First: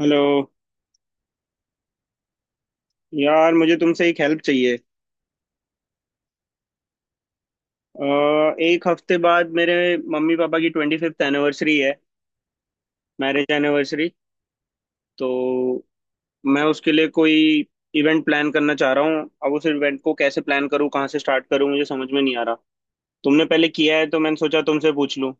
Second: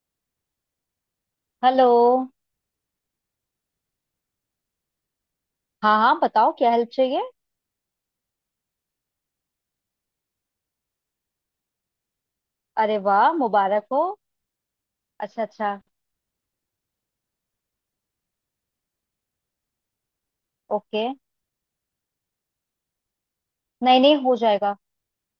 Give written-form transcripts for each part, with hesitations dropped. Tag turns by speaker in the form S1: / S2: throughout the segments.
S1: Hello.
S2: Hello.
S1: यार मुझे तुमसे एक हेल्प चाहिए।
S2: हाँ हाँ बताओ क्या हेल्प चाहिए।
S1: अ, एक हफ्ते बाद मेरे मम्मी पापा की 25वीं एनिवर्सरी है,
S2: अरे वाह
S1: मैरिज
S2: मुबारक हो।
S1: एनिवर्सरी।
S2: अच्छा अच्छा।
S1: तो मैं उसके लिए कोई इवेंट प्लान करना चाह रहा हूँ। अब उस इवेंट को कैसे प्लान करूँ,
S2: ओके।
S1: कहाँ से स्टार्ट करूँ, मुझे समझ में नहीं आ रहा। तुमने पहले किया
S2: नहीं
S1: है
S2: नहीं
S1: तो
S2: हो
S1: मैंने सोचा
S2: जाएगा।
S1: तुमसे पूछ लूँ।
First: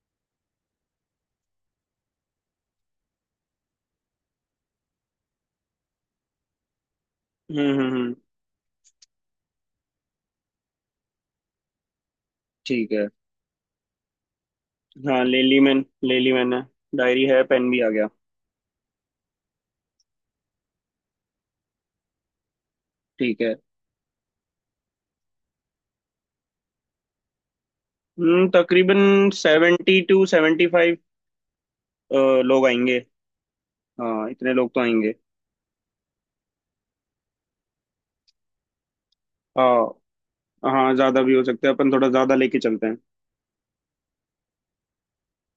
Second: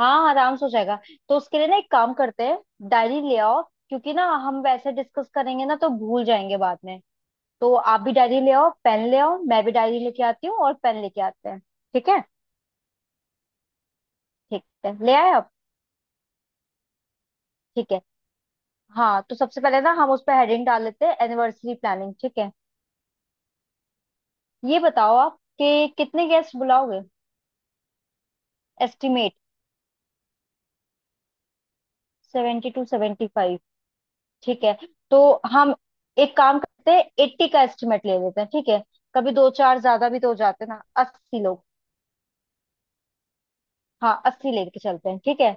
S2: हाँ आराम से हो जाएगा। तो उसके लिए ना एक काम करते हैं, डायरी ले आओ। क्योंकि ना हम वैसे डिस्कस करेंगे ना तो भूल जाएंगे बाद में। तो आप भी
S1: हम्म।
S2: डायरी ले आओ पेन ले आओ, मैं भी डायरी लेके आती हूँ और पेन लेके आते हैं। ठीक है।
S1: ठीक है।
S2: ठीक है ले
S1: हाँ
S2: आए
S1: ले
S2: आप?
S1: ली मैंने, ले ली मैंने। डायरी है, पेन भी आ
S2: ठीक है।
S1: गया।
S2: हाँ तो सबसे पहले ना हम उस पर हेडिंग डाल लेते हैं, एनिवर्सरी प्लानिंग। ठीक है।
S1: ठीक है।
S2: ये बताओ आप कि कितने गेस्ट बुलाओगे।
S1: हम्म, तकरीबन
S2: एस्टिमेट।
S1: 72 से 75 लोग
S2: 72 टू
S1: आएंगे।
S2: सेवेंटी।
S1: हाँ, इतने
S2: ठीक
S1: लोग
S2: है।
S1: तो आएंगे।
S2: तो हम एक काम करते हैं 80 का एस्टिमेट ले लेते हैं, ठीक है। कभी दो चार ज्यादा
S1: हाँ।
S2: भी तो हो जाते हैं ना,
S1: हाँ, ज्यादा भी
S2: 80
S1: हो
S2: लोग।
S1: सकते हैं, अपन थोड़ा ज्यादा लेके चलते हैं।
S2: हाँ 80 लेके चलते हैं, ठीक है।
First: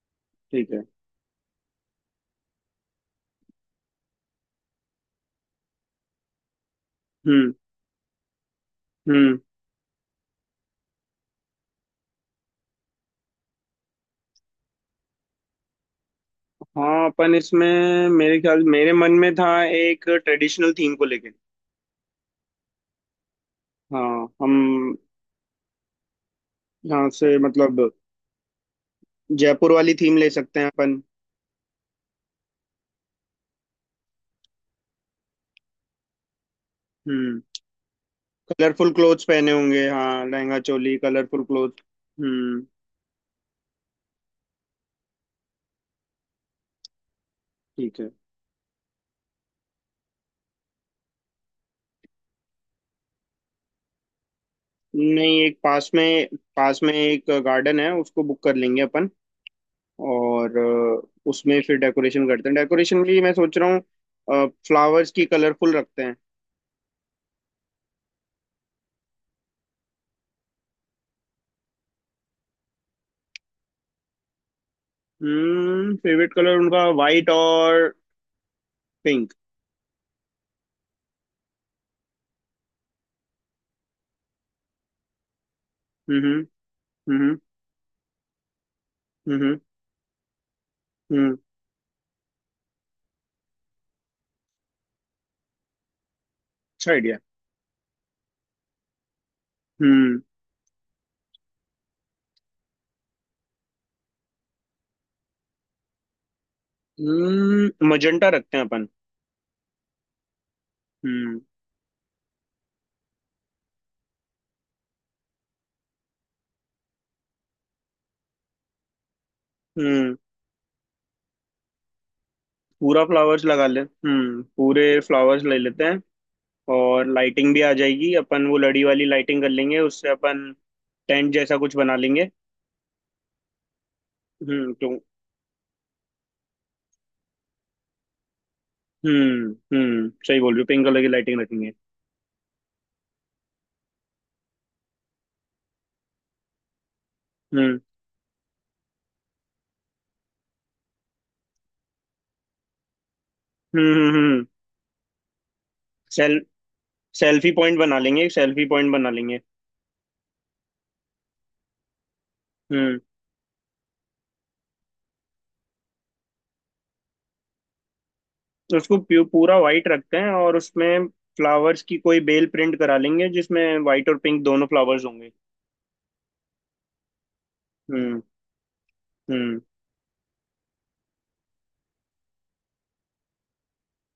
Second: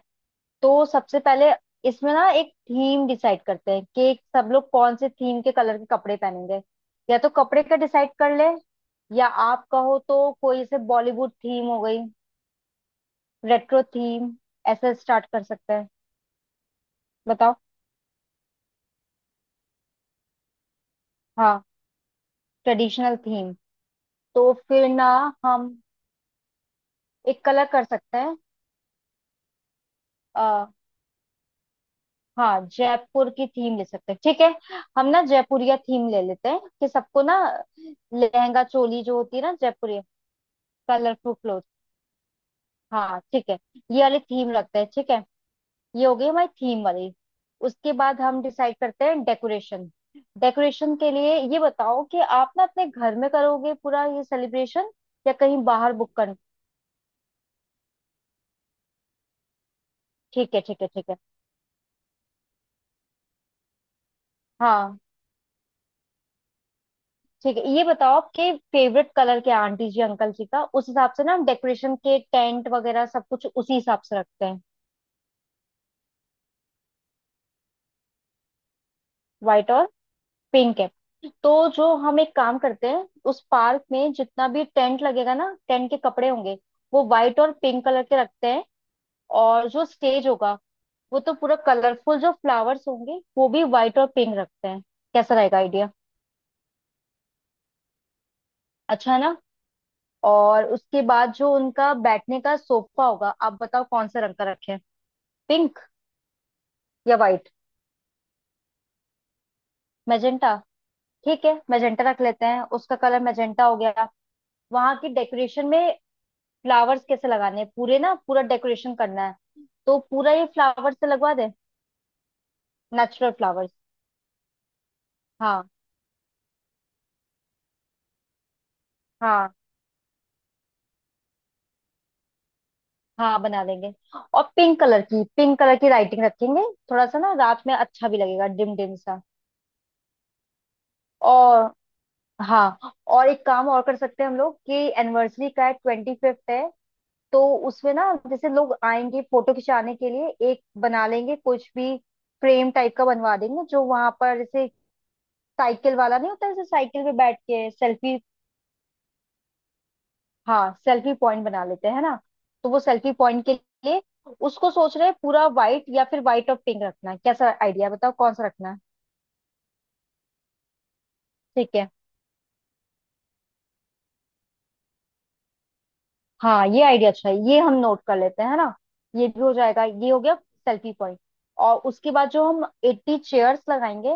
S1: ठीक है।
S2: तो सबसे पहले इसमें ना एक थीम डिसाइड करते हैं कि सब लोग कौन से थीम के कलर के कपड़े पहनेंगे। या तो
S1: हम्म।
S2: कपड़े का डिसाइड कर ले, या
S1: हम्म।
S2: आप कहो तो कोई ऐसे बॉलीवुड थीम हो गई, रेट्रो थीम, ऐसे स्टार्ट कर सकते हैं।
S1: हाँ अपन
S2: बताओ।
S1: इसमें मेरे मन में था एक ट्रेडिशनल थीम को लेके।
S2: हाँ ट्रेडिशनल थीम।
S1: हाँ।
S2: तो फिर
S1: हम।
S2: ना हम
S1: यहाँ से
S2: एक कलर कर
S1: मतलब
S2: सकते
S1: जयपुर वाली थीम ले सकते
S2: हैं।
S1: हैं अपन।
S2: हाँ जयपुर की थीम ले सकते हैं, ठीक है। हम ना जयपुरिया थीम ले लेते हैं, कि सबको ना
S1: हम्म।
S2: लहंगा
S1: कलरफुल
S2: चोली जो
S1: क्लोथ्स
S2: होती है
S1: पहने
S2: ना
S1: होंगे,
S2: जयपुरिया,
S1: हाँ लहंगा चोली
S2: कलरफुल
S1: कलरफुल
S2: क्लोथ।
S1: क्लोथ। हम्म।
S2: हाँ ठीक है, ये वाली थीम रखते हैं, ठीक है। ये हो गई हमारी थीम वाली। उसके
S1: ठीक है।
S2: बाद हम डिसाइड करते हैं डेकोरेशन। डेकोरेशन के लिए ये बताओ कि आप ना अपने घर में करोगे पूरा ये सेलिब्रेशन, या
S1: नहीं, एक
S2: कहीं
S1: पास
S2: बाहर बुक
S1: में।
S2: कर।
S1: पास में एक गार्डन है, उसको बुक कर लेंगे अपन।
S2: ठीक
S1: और
S2: है ठीक है ठीक है,
S1: उसमें फिर डेकोरेशन करते हैं। डेकोरेशन के लिए मैं सोच रहा हूँ
S2: हाँ
S1: फ्लावर्स की कलरफुल रखते हैं।
S2: ठीक है। ये बताओ आपके फेवरेट कलर क्या है आंटी जी अंकल जी का, उस हिसाब से ना हम डेकोरेशन के टेंट वगैरह सब कुछ उसी हिसाब से रखते हैं।
S1: हम्म, फेवरेट कलर उनका वाइट और पिंक।
S2: व्हाइट और पिंक है। तो जो हम एक काम करते हैं, उस पार्क में जितना भी टेंट लगेगा ना टेंट के कपड़े
S1: हम्म
S2: होंगे, वो
S1: हम्म
S2: व्हाइट और पिंक कलर के रखते हैं।
S1: हम्म।
S2: और जो स्टेज होगा, वो तो
S1: हम्म,
S2: पूरा कलरफुल, जो फ्लावर्स होंगे वो भी व्हाइट और पिंक रखते हैं। कैसा रहेगा आइडिया?
S1: अच्छा आइडिया।
S2: अच्छा है ना।
S1: हम्म।
S2: और उसके बाद जो उनका बैठने का सोफा होगा, आप बताओ कौन से रंग का रखें, पिंक या व्हाइट?
S1: हम्म, मजेंटा रखते हैं अपन।
S2: मैजेंटा।
S1: हम्म।
S2: ठीक है मैजेंटा रख लेते हैं, उसका कलर मैजेंटा हो गया। वहां की डेकोरेशन में फ्लावर्स कैसे लगाने हैं, पूरे ना पूरा डेकोरेशन करना है, तो
S1: हम्म,
S2: पूरा ये फ्लावर्स से लगवा दे,
S1: पूरा
S2: नेचुरल
S1: फ्लावर्स लगा
S2: फ्लावर्स।
S1: ले। हम्म, पूरे फ्लावर्स ले
S2: हाँ
S1: लेते हैं। और लाइटिंग भी आ जाएगी, अपन वो लड़ी वाली लाइटिंग कर
S2: हाँ
S1: लेंगे, उससे अपन टेंट जैसा कुछ बना लेंगे।
S2: हाँ बना देंगे। और
S1: हम्म, तो।
S2: पिंक कलर की लाइटिंग रखेंगे, थोड़ा सा ना रात में अच्छा भी लगेगा डिम डिम सा।
S1: हम्म। हम्म, सही बोल रही हो, पिंक कलर की लाइटिंग रखेंगे।
S2: और हाँ, और एक काम और कर सकते हैं हम लोग कि एनिवर्सरी का है, 25th है तो
S1: हम्म
S2: उसमें ना जैसे लोग आएंगे फोटो खिंचाने के लिए एक बना लेंगे कुछ भी, फ्रेम टाइप का बनवा देंगे, जो वहां पर
S1: हम्म।
S2: जैसे साइकिल वाला नहीं
S1: सेल
S2: होता जैसे साइकिल पे बैठ
S1: सेल्फी
S2: के
S1: पॉइंट बना
S2: सेल्फी।
S1: लेंगे, एक सेल्फी पॉइंट बना लेंगे।
S2: हाँ सेल्फी पॉइंट बना लेते हैं ना। तो वो
S1: हम्म,
S2: सेल्फी पॉइंट के लिए उसको सोच रहे हैं पूरा व्हाइट या फिर व्हाइट और पिंक रखना है, कैसा आइडिया बताओ कौन सा रखना है।
S1: उसको पूरा वाइट रखते हैं और उसमें
S2: ठीक
S1: फ्लावर्स
S2: है।
S1: की कोई बेल प्रिंट करा लेंगे जिसमें वाइट और पिंक दोनों फ्लावर्स होंगे।
S2: हाँ ये आइडिया अच्छा है, ये हम नोट कर
S1: हम्म
S2: लेते हैं है ना। ये भी हो
S1: हम्म
S2: जाएगा, ये हो गया सेल्फी पॉइंट। और उसके बाद जो हम 80 चेयर्स लगाएंगे,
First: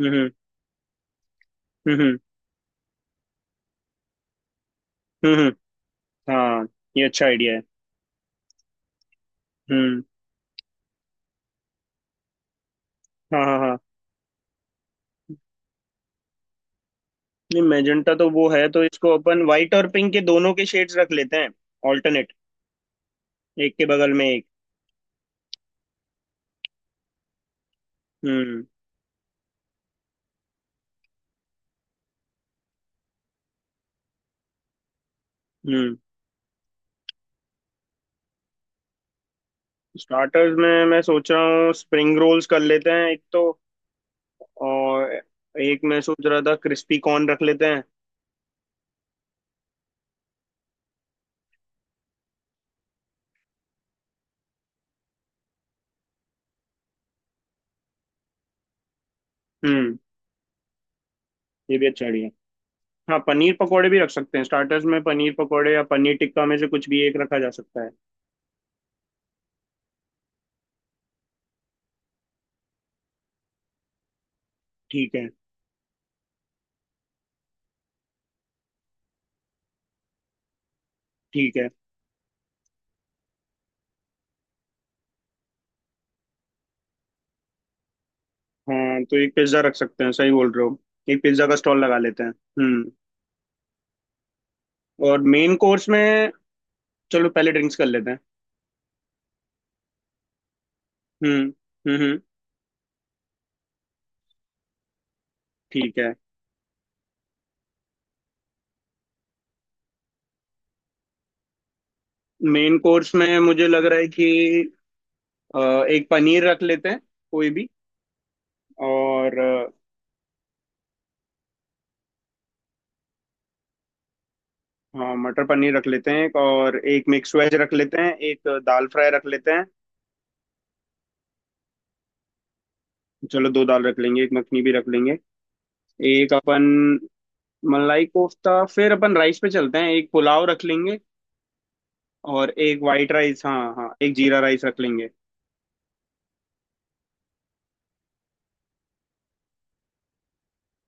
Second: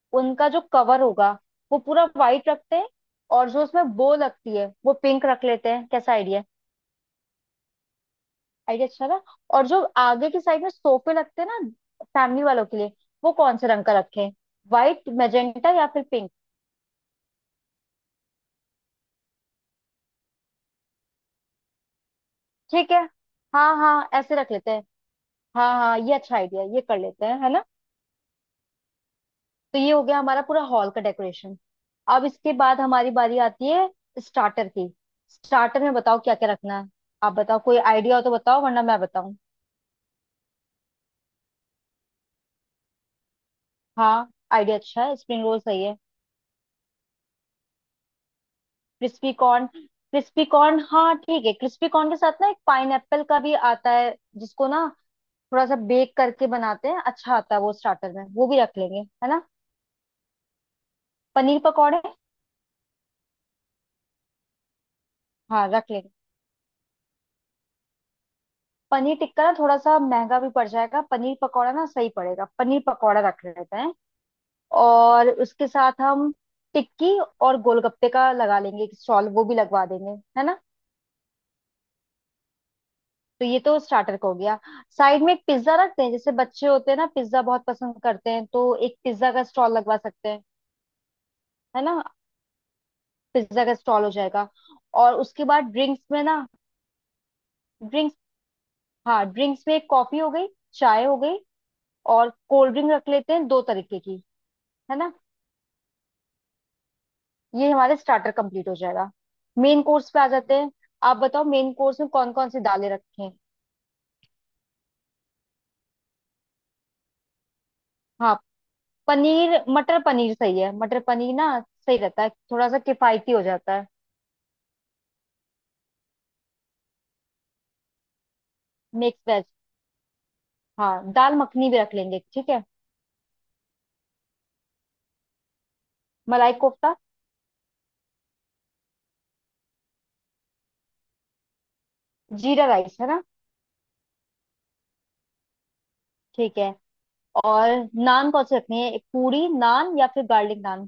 S1: हम्म।
S2: उनका जो कवर होगा वो
S1: हम्म,
S2: पूरा वाइट रखते हैं। और जो उसमें बो लगती है वो पिंक
S1: हम्म,
S2: रख
S1: हम्म,
S2: लेते हैं, कैसा आइडिया है?
S1: हाँ ये अच्छा आइडिया है।
S2: आइडिया अच्छा था। और जो
S1: हम्म।
S2: आगे की साइड में सोफे लगते हैं ना, फैमिली वालों के लिए, वो
S1: हाँ
S2: कौन
S1: हाँ
S2: से
S1: हाँ।
S2: रंग का रखें, वाइट मैजेंटा या फिर पिंक?
S1: नहीं, मेजेंटा तो वो है, तो इसको अपन व्हाइट और पिंक के दोनों के शेड्स रख लेते हैं, ऑल्टरनेट,
S2: ठीक है,
S1: एक
S2: हाँ
S1: के
S2: हाँ
S1: बगल में
S2: ऐसे
S1: एक।
S2: रख लेते हैं। हाँ हाँ ये अच्छा आइडिया है, ये कर लेते हैं है ना।
S1: हम्म।
S2: तो ये हो गया हमारा पूरा हॉल का डेकोरेशन। अब इसके बाद हमारी बारी आती है स्टार्टर की। स्टार्टर में
S1: हम्म।
S2: बताओ क्या क्या रखना है। आप बताओ कोई आइडिया हो तो बताओ, वरना मैं बताऊं।
S1: स्टार्टर्स में मैं सोच रहा हूँ स्प्रिंग रोल्स कर लेते हैं एक तो।
S2: हाँ आइडिया अच्छा
S1: और
S2: है, स्प्रिंग रोल
S1: एक
S2: सही है।
S1: मैं सोच रहा था क्रिस्पी कॉर्न रख लेते हैं।
S2: क्रिस्पी कॉर्न, क्रिस्पी कॉर्न हाँ ठीक है। क्रिस्पी कॉर्न के साथ ना एक पाइन का भी आता है, जिसको ना थोड़ा सा बेक करके बनाते हैं, अच्छा आता है वो स्टार्टर में, वो भी रख लेंगे है ना।
S1: हम्म,
S2: पनीर
S1: ये भी
S2: पकौड़े।
S1: अच्छा आइडिया। हाँ पनीर पकोड़े भी रख सकते हैं, स्टार्टर्स में पनीर
S2: हाँ
S1: पकोड़े या
S2: रख लेंगे।
S1: पनीर टिक्का में से कुछ भी एक रखा जा सकता है।
S2: पनीर टिक्का ना थोड़ा सा महंगा भी पड़ जाएगा, पनीर पकौड़ा ना सही पड़ेगा, पनीर पकौड़ा रख लेते हैं।
S1: ठीक है।
S2: और उसके साथ हम टिक्की और गोलगप्पे का लगा लेंगे एक स्टॉल, वो भी लगवा देंगे है ना।
S1: ठीक है।
S2: तो ये तो स्टार्टर का हो गया। साइड में एक पिज्जा रखते हैं, जैसे बच्चे होते हैं ना पिज्जा बहुत पसंद करते हैं, तो एक
S1: हाँ तो
S2: पिज्जा
S1: एक
S2: का
S1: पिज्ज़ा
S2: स्टॉल
S1: रख
S2: लगवा
S1: सकते हैं,
S2: सकते
S1: सही
S2: हैं
S1: बोल रहे हो, एक पिज्ज़ा का
S2: है
S1: स्टॉल लगा
S2: ना।
S1: लेते हैं। हम्म।
S2: पिज्जा का स्टॉल हो जाएगा। और
S1: और
S2: उसके
S1: मेन
S2: बाद
S1: कोर्स
S2: ड्रिंक्स में
S1: में,
S2: ना,
S1: चलो पहले ड्रिंक्स कर लेते
S2: ड्रिंक्स,
S1: हैं।
S2: हाँ ड्रिंक्स में एक कॉफी हो गई, चाय हो गई,
S1: हम्म हम्म हम्म,
S2: और कोल्ड ड्रिंक रख लेते हैं दो तरीके की है ना।
S1: ठीक है।
S2: ये हमारे स्टार्टर कंप्लीट हो जाएगा। मेन कोर्स पे आ जाते हैं। आप बताओ मेन कोर्स में कौन कौन सी
S1: मेन
S2: दालें
S1: कोर्स
S2: रखें।
S1: में मुझे लग रहा है कि अ, एक पनीर रख लेते हैं कोई भी।
S2: हाँ
S1: और
S2: पनीर मटर पनीर सही है, मटर पनीर ना सही रहता है, थोड़ा सा किफायती हो जाता है।
S1: हाँ मटर पनीर रख लेते हैं एक, और एक मिक्स वेज रख लेते हैं, एक दाल फ्राई रख
S2: मिक्स।
S1: लेते हैं।
S2: हाँ दाल मखनी भी रख लेंगे, ठीक है।
S1: चलो दो दाल रख लेंगे, एक मखनी भी रख लेंगे। एक
S2: मलाई
S1: अपन
S2: कोफ्ता।
S1: मलाई कोफ्ता। फिर अपन राइस पे चलते हैं, एक पुलाव रख लेंगे। और
S2: जीरा
S1: एक
S2: राइस है
S1: वाइट
S2: ना,
S1: राइस, हाँ हाँ, एक जीरा राइस रख लेंगे।
S2: ठीक है। और नान कौन से रखनी है, एक पूरी नान या फिर गार्लिक नान,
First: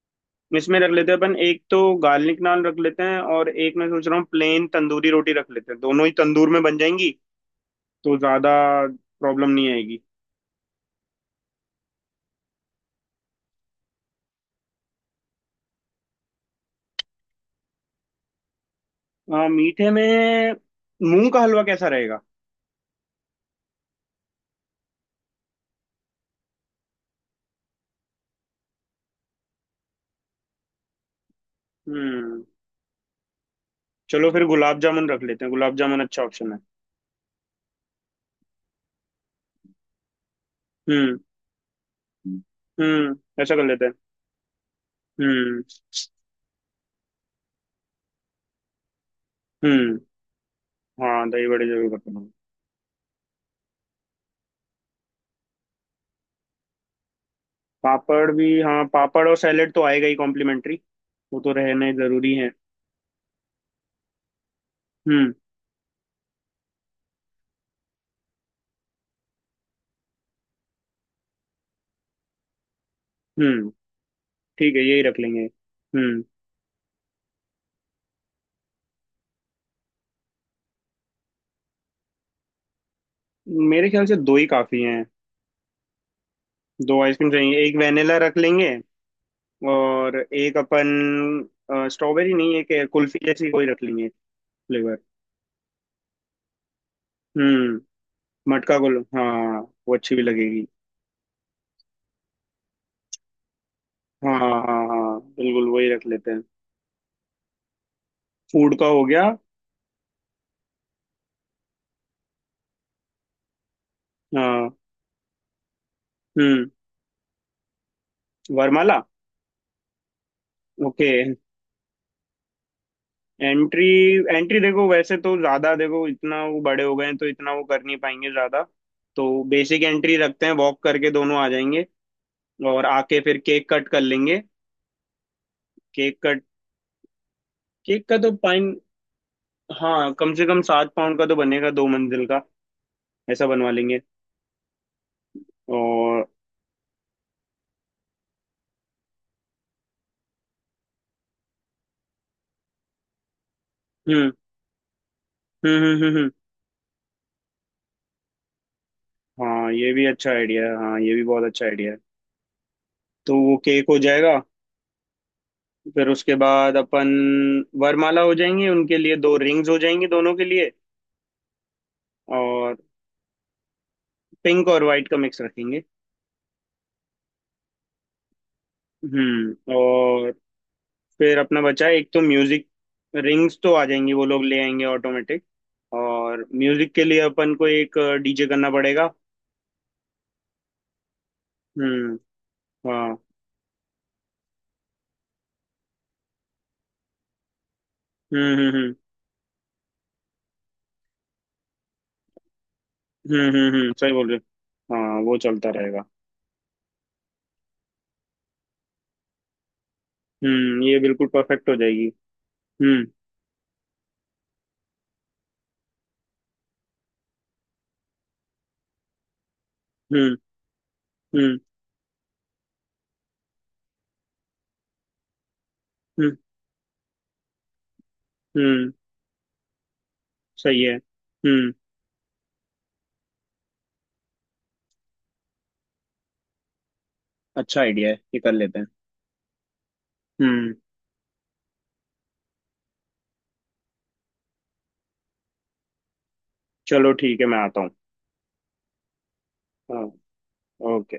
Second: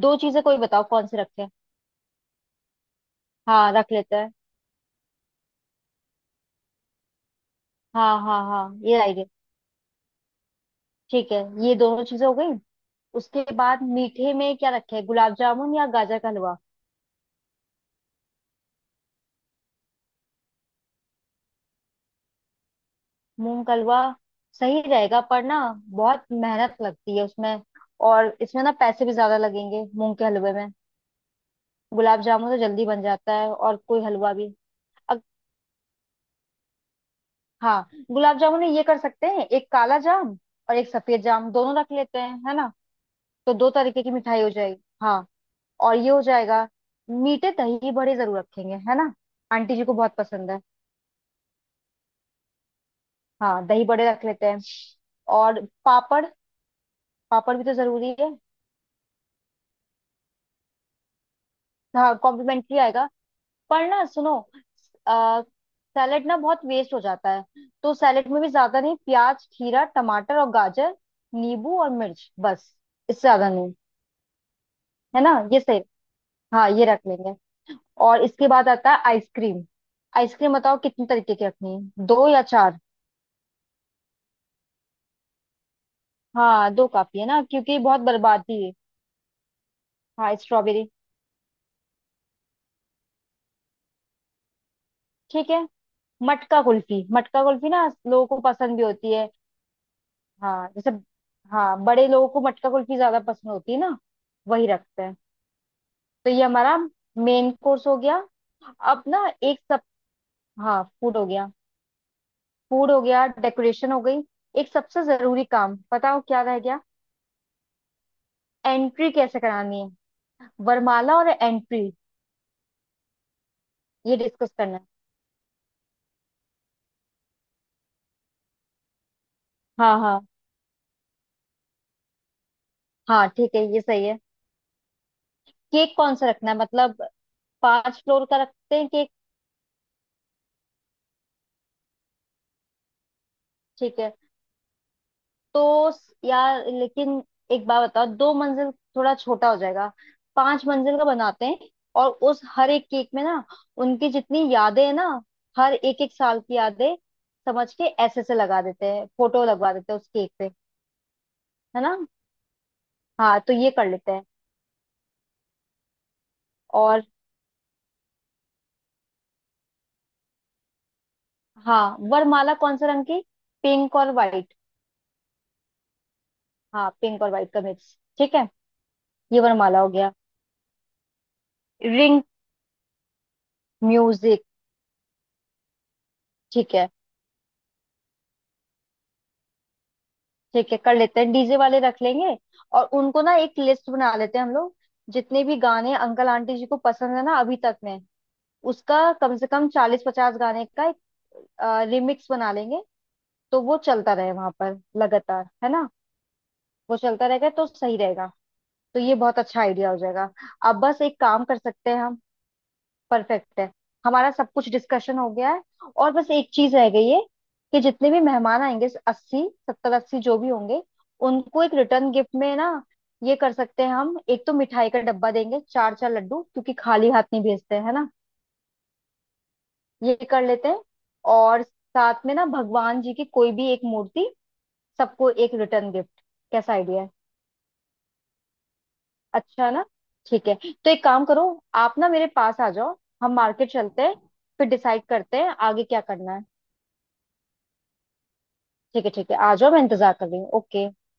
S2: दो चीजें कोई
S1: इसमें
S2: बताओ
S1: रख
S2: कौन
S1: लेते
S2: से
S1: हैं अपन
S2: रखें।
S1: एक तो गार्लिक नान रख लेते हैं और
S2: हाँ
S1: एक मैं
S2: रख
S1: सोच
S2: लेते
S1: रहा हूँ
S2: हैं,
S1: प्लेन तंदूरी रोटी रख लेते हैं, दोनों ही तंदूर में बन जाएंगी तो
S2: हाँ हाँ
S1: ज्यादा
S2: हाँ ये आइडिया।
S1: प्रॉब्लम नहीं आएगी।
S2: ठीक है, ये दोनों चीजें हो गई। उसके बाद मीठे में क्या रखें, गुलाब जामुन या गाजर का हलवा?
S1: हाँ मीठे में मूंग का हलवा कैसा रहेगा?
S2: मूंग का हलवा सही रहेगा पर ना बहुत मेहनत लगती है उसमें, और इसमें ना पैसे भी ज्यादा लगेंगे मूंग के हलवे में। गुलाब
S1: हम्म।
S2: जामुन तो जल्दी बन जाता है और कोई
S1: चलो
S2: हलवा
S1: फिर
S2: भी।
S1: गुलाब जामुन रख लेते हैं, गुलाब जामुन अच्छा ऑप्शन है।
S2: हाँ गुलाब जामुन में ये कर सकते हैं, एक काला जाम और एक
S1: हम्म।
S2: सफेद जाम दोनों रख लेते हैं है ना।
S1: हम्म,
S2: तो
S1: ऐसा कर
S2: दो
S1: लेते हैं।
S2: तरीके की मिठाई हो जाएगी हाँ।
S1: हम्म।
S2: और ये हो जाएगा। मीठे दही बड़े जरूर रखेंगे है ना, आंटी जी को
S1: हम्म।
S2: बहुत पसंद है।
S1: हाँ दही बड़े जरूर रखना।
S2: हाँ दही बड़े रख लेते हैं। और पापड़, पापड़ भी तो जरूरी है।
S1: पापड़ भी हाँ, पापड़ और सैलेड तो आएगा ही, कॉम्प्लीमेंट्री वो तो रहने
S2: हाँ
S1: जरूरी है।
S2: कॉम्प्लीमेंट्री आएगा। पर ना सुनो,
S1: हम्म।
S2: आ, सैलेड ना बहुत वेस्ट हो जाता है, तो सैलेड में भी ज्यादा नहीं, प्याज खीरा टमाटर और गाजर, नींबू और मिर्च बस, इससे ज्यादा
S1: हम्म।
S2: नहीं।
S1: ठीक है, यही रख
S2: है ना
S1: लेंगे।
S2: ये सही।
S1: हम्म,
S2: हाँ ये रख लेंगे। और इसके बाद आता है आइसक्रीम। आइसक्रीम बताओ कितने तरीके की रखनी है, दो या चार?
S1: मेरे ख्याल से दो ही काफी हैं।
S2: हाँ दो
S1: दो
S2: काफी है
S1: आइसक्रीम
S2: ना,
S1: चाहिए, एक
S2: क्योंकि बहुत
S1: वेनिला रख
S2: बर्बादी
S1: लेंगे
S2: है।
S1: और
S2: हाँ
S1: एक
S2: स्ट्रॉबेरी।
S1: अपन, स्ट्रॉबेरी नहीं, एक कुल्फी जैसी कोई रख लेंगे, फ्लेवर।
S2: ठीक है। मटका कुल्फी, मटका कुल्फी
S1: हम्म,
S2: ना लोगों को पसंद
S1: मटका
S2: भी
S1: गुल
S2: होती है।
S1: हाँ, वो अच्छी भी लगेगी।
S2: हाँ जैसे, हाँ बड़े लोगों को मटका कुल्फी ज्यादा पसंद होती है ना।
S1: हाँ हाँ
S2: वही
S1: हाँ हाँ
S2: रखते हैं।
S1: हाँ, बिल्कुल वही रख
S2: तो
S1: लेते हैं।
S2: ये हमारा मेन कोर्स हो गया।
S1: फूड का
S2: अब
S1: हो गया।
S2: ना एक सब, हाँ फूड हो गया। फूड हो गया, डेकोरेशन हो गई।
S1: हाँ।
S2: एक सबसे जरूरी काम बताओ क्या रह
S1: हम्म।
S2: गया।
S1: वरमाला।
S2: एंट्री कैसे करानी है?
S1: ओके,
S2: वरमाला और एंट्री,
S1: एंट्री।
S2: ये डिस्कस
S1: एंट्री
S2: करना है।
S1: देखो, वैसे तो ज्यादा देखो, इतना वो बड़े हो गए हैं तो इतना वो कर नहीं पाएंगे ज्यादा। तो बेसिक
S2: हाँ
S1: एंट्री
S2: हाँ
S1: रखते हैं, वॉक करके दोनों आ जाएंगे। और आके
S2: हाँ,
S1: फिर
S2: ठीक है
S1: केक
S2: ये
S1: कट कर
S2: सही है।
S1: लेंगे।
S2: केक कौन
S1: केक
S2: सा
S1: कट।
S2: रखना है मतलब, पांच
S1: केक का
S2: फ्लोर
S1: तो
S2: का
S1: पाइन
S2: रखते हैं केक।
S1: हाँ, कम से कम 7 पाउंड का तो बनेगा, दो मंजिल का ऐसा बनवा लेंगे।
S2: ठीक है। तो
S1: और।
S2: यार लेकिन एक बात बताओ, 2 मंजिल थोड़ा छोटा हो जाएगा, 5 मंजिल का बनाते हैं। और उस हर एक केक में ना उनकी
S1: हम्म
S2: जितनी यादें हैं ना, हर
S1: हम्म
S2: एक
S1: हम्म
S2: एक
S1: हम्म हम्म।
S2: साल की यादें समझ के ऐसे से लगा देते हैं, फोटो
S1: हाँ
S2: लगवा
S1: ये
S2: देते हैं
S1: भी
S2: उस
S1: अच्छा
S2: केक पे,
S1: आइडिया है, हाँ ये भी बहुत अच्छा
S2: है
S1: आइडिया
S2: ना।
S1: है। तो
S2: हाँ तो
S1: वो
S2: ये
S1: केक
S2: कर
S1: हो
S2: लेते हैं।
S1: जाएगा। फिर उसके बाद
S2: और
S1: अपन वरमाला हो जाएंगी, उनके लिए दो रिंग्स हो जाएंगी दोनों के लिए।
S2: हाँ वरमाला
S1: और
S2: कौन सा रंग की, पिंक और व्हाइट?
S1: पिंक और वाइट का मिक्स रखेंगे।
S2: हाँ पिंक और व्हाइट का मिक्स, ठीक है। ये
S1: हम्म।
S2: वरमाला हो गया।
S1: और फिर अपना बचा है, एक तो
S2: रिंग,
S1: म्यूजिक। रिंग्स तो आ जाएंगी वो
S2: म्यूजिक।
S1: लोग ले आएंगे ऑटोमेटिक। और
S2: ठीक है
S1: म्यूजिक के लिए अपन को एक डीजे करना पड़ेगा।
S2: ठीक है कर लेते हैं, डीजे वाले रख
S1: हम्म।
S2: लेंगे। और
S1: हाँ।
S2: उनको ना एक लिस्ट बना लेते हैं हम लोग, जितने भी गाने अंकल आंटी जी को पसंद है ना अभी तक में,
S1: हम्म हम्म
S2: उसका कम से कम 40-50 गाने का एक रिमिक्स बना लेंगे। तो वो
S1: सही
S2: चलता
S1: बोल
S2: रहे
S1: रहे
S2: वहां पर
S1: हो। हाँ वो
S2: लगातार
S1: चलता
S2: है ना,
S1: रहेगा।
S2: वो चलता रहेगा तो सही रहेगा। तो ये बहुत अच्छा आइडिया हो जाएगा। अब
S1: हम्म, ये
S2: बस एक
S1: बिल्कुल
S2: काम कर
S1: परफेक्ट हो
S2: सकते हैं
S1: जाएगी।
S2: हम।
S1: हम्म
S2: परफेक्ट है, हमारा सब कुछ डिस्कशन हो गया है, और बस एक चीज रह गई है कि जितने भी मेहमान आएंगे, 80 70 80
S1: हम्म
S2: जो भी होंगे,
S1: हम्म
S2: उनको एक रिटर्न गिफ्ट में ना ये कर सकते हैं हम, एक तो मिठाई का डब्बा देंगे चार चार
S1: हम्म
S2: लड्डू, क्योंकि खाली हाथ नहीं भेजते हैं है ना।
S1: हम्म।
S2: ये कर लेते हैं।
S1: सही है।
S2: और
S1: हम्म।
S2: साथ में ना भगवान जी की कोई भी एक मूर्ति सबको, एक रिटर्न गिफ्ट, कैसा आइडिया है।
S1: अच्छा आइडिया है, ये कर लेते हैं।
S2: अच्छा है ना, ठीक है।
S1: हम्म।
S2: तो एक काम करो आप ना मेरे पास आ जाओ, हम मार्केट चलते हैं, फिर डिसाइड करते हैं आगे क्या करना है।
S1: चलो ठीक है, मैं आता हूँ।
S2: ठीक है ठीक है आ जाओ, मैं
S1: हाँ।
S2: इंतजार कर रही हूँ। ओके।
S1: ओके।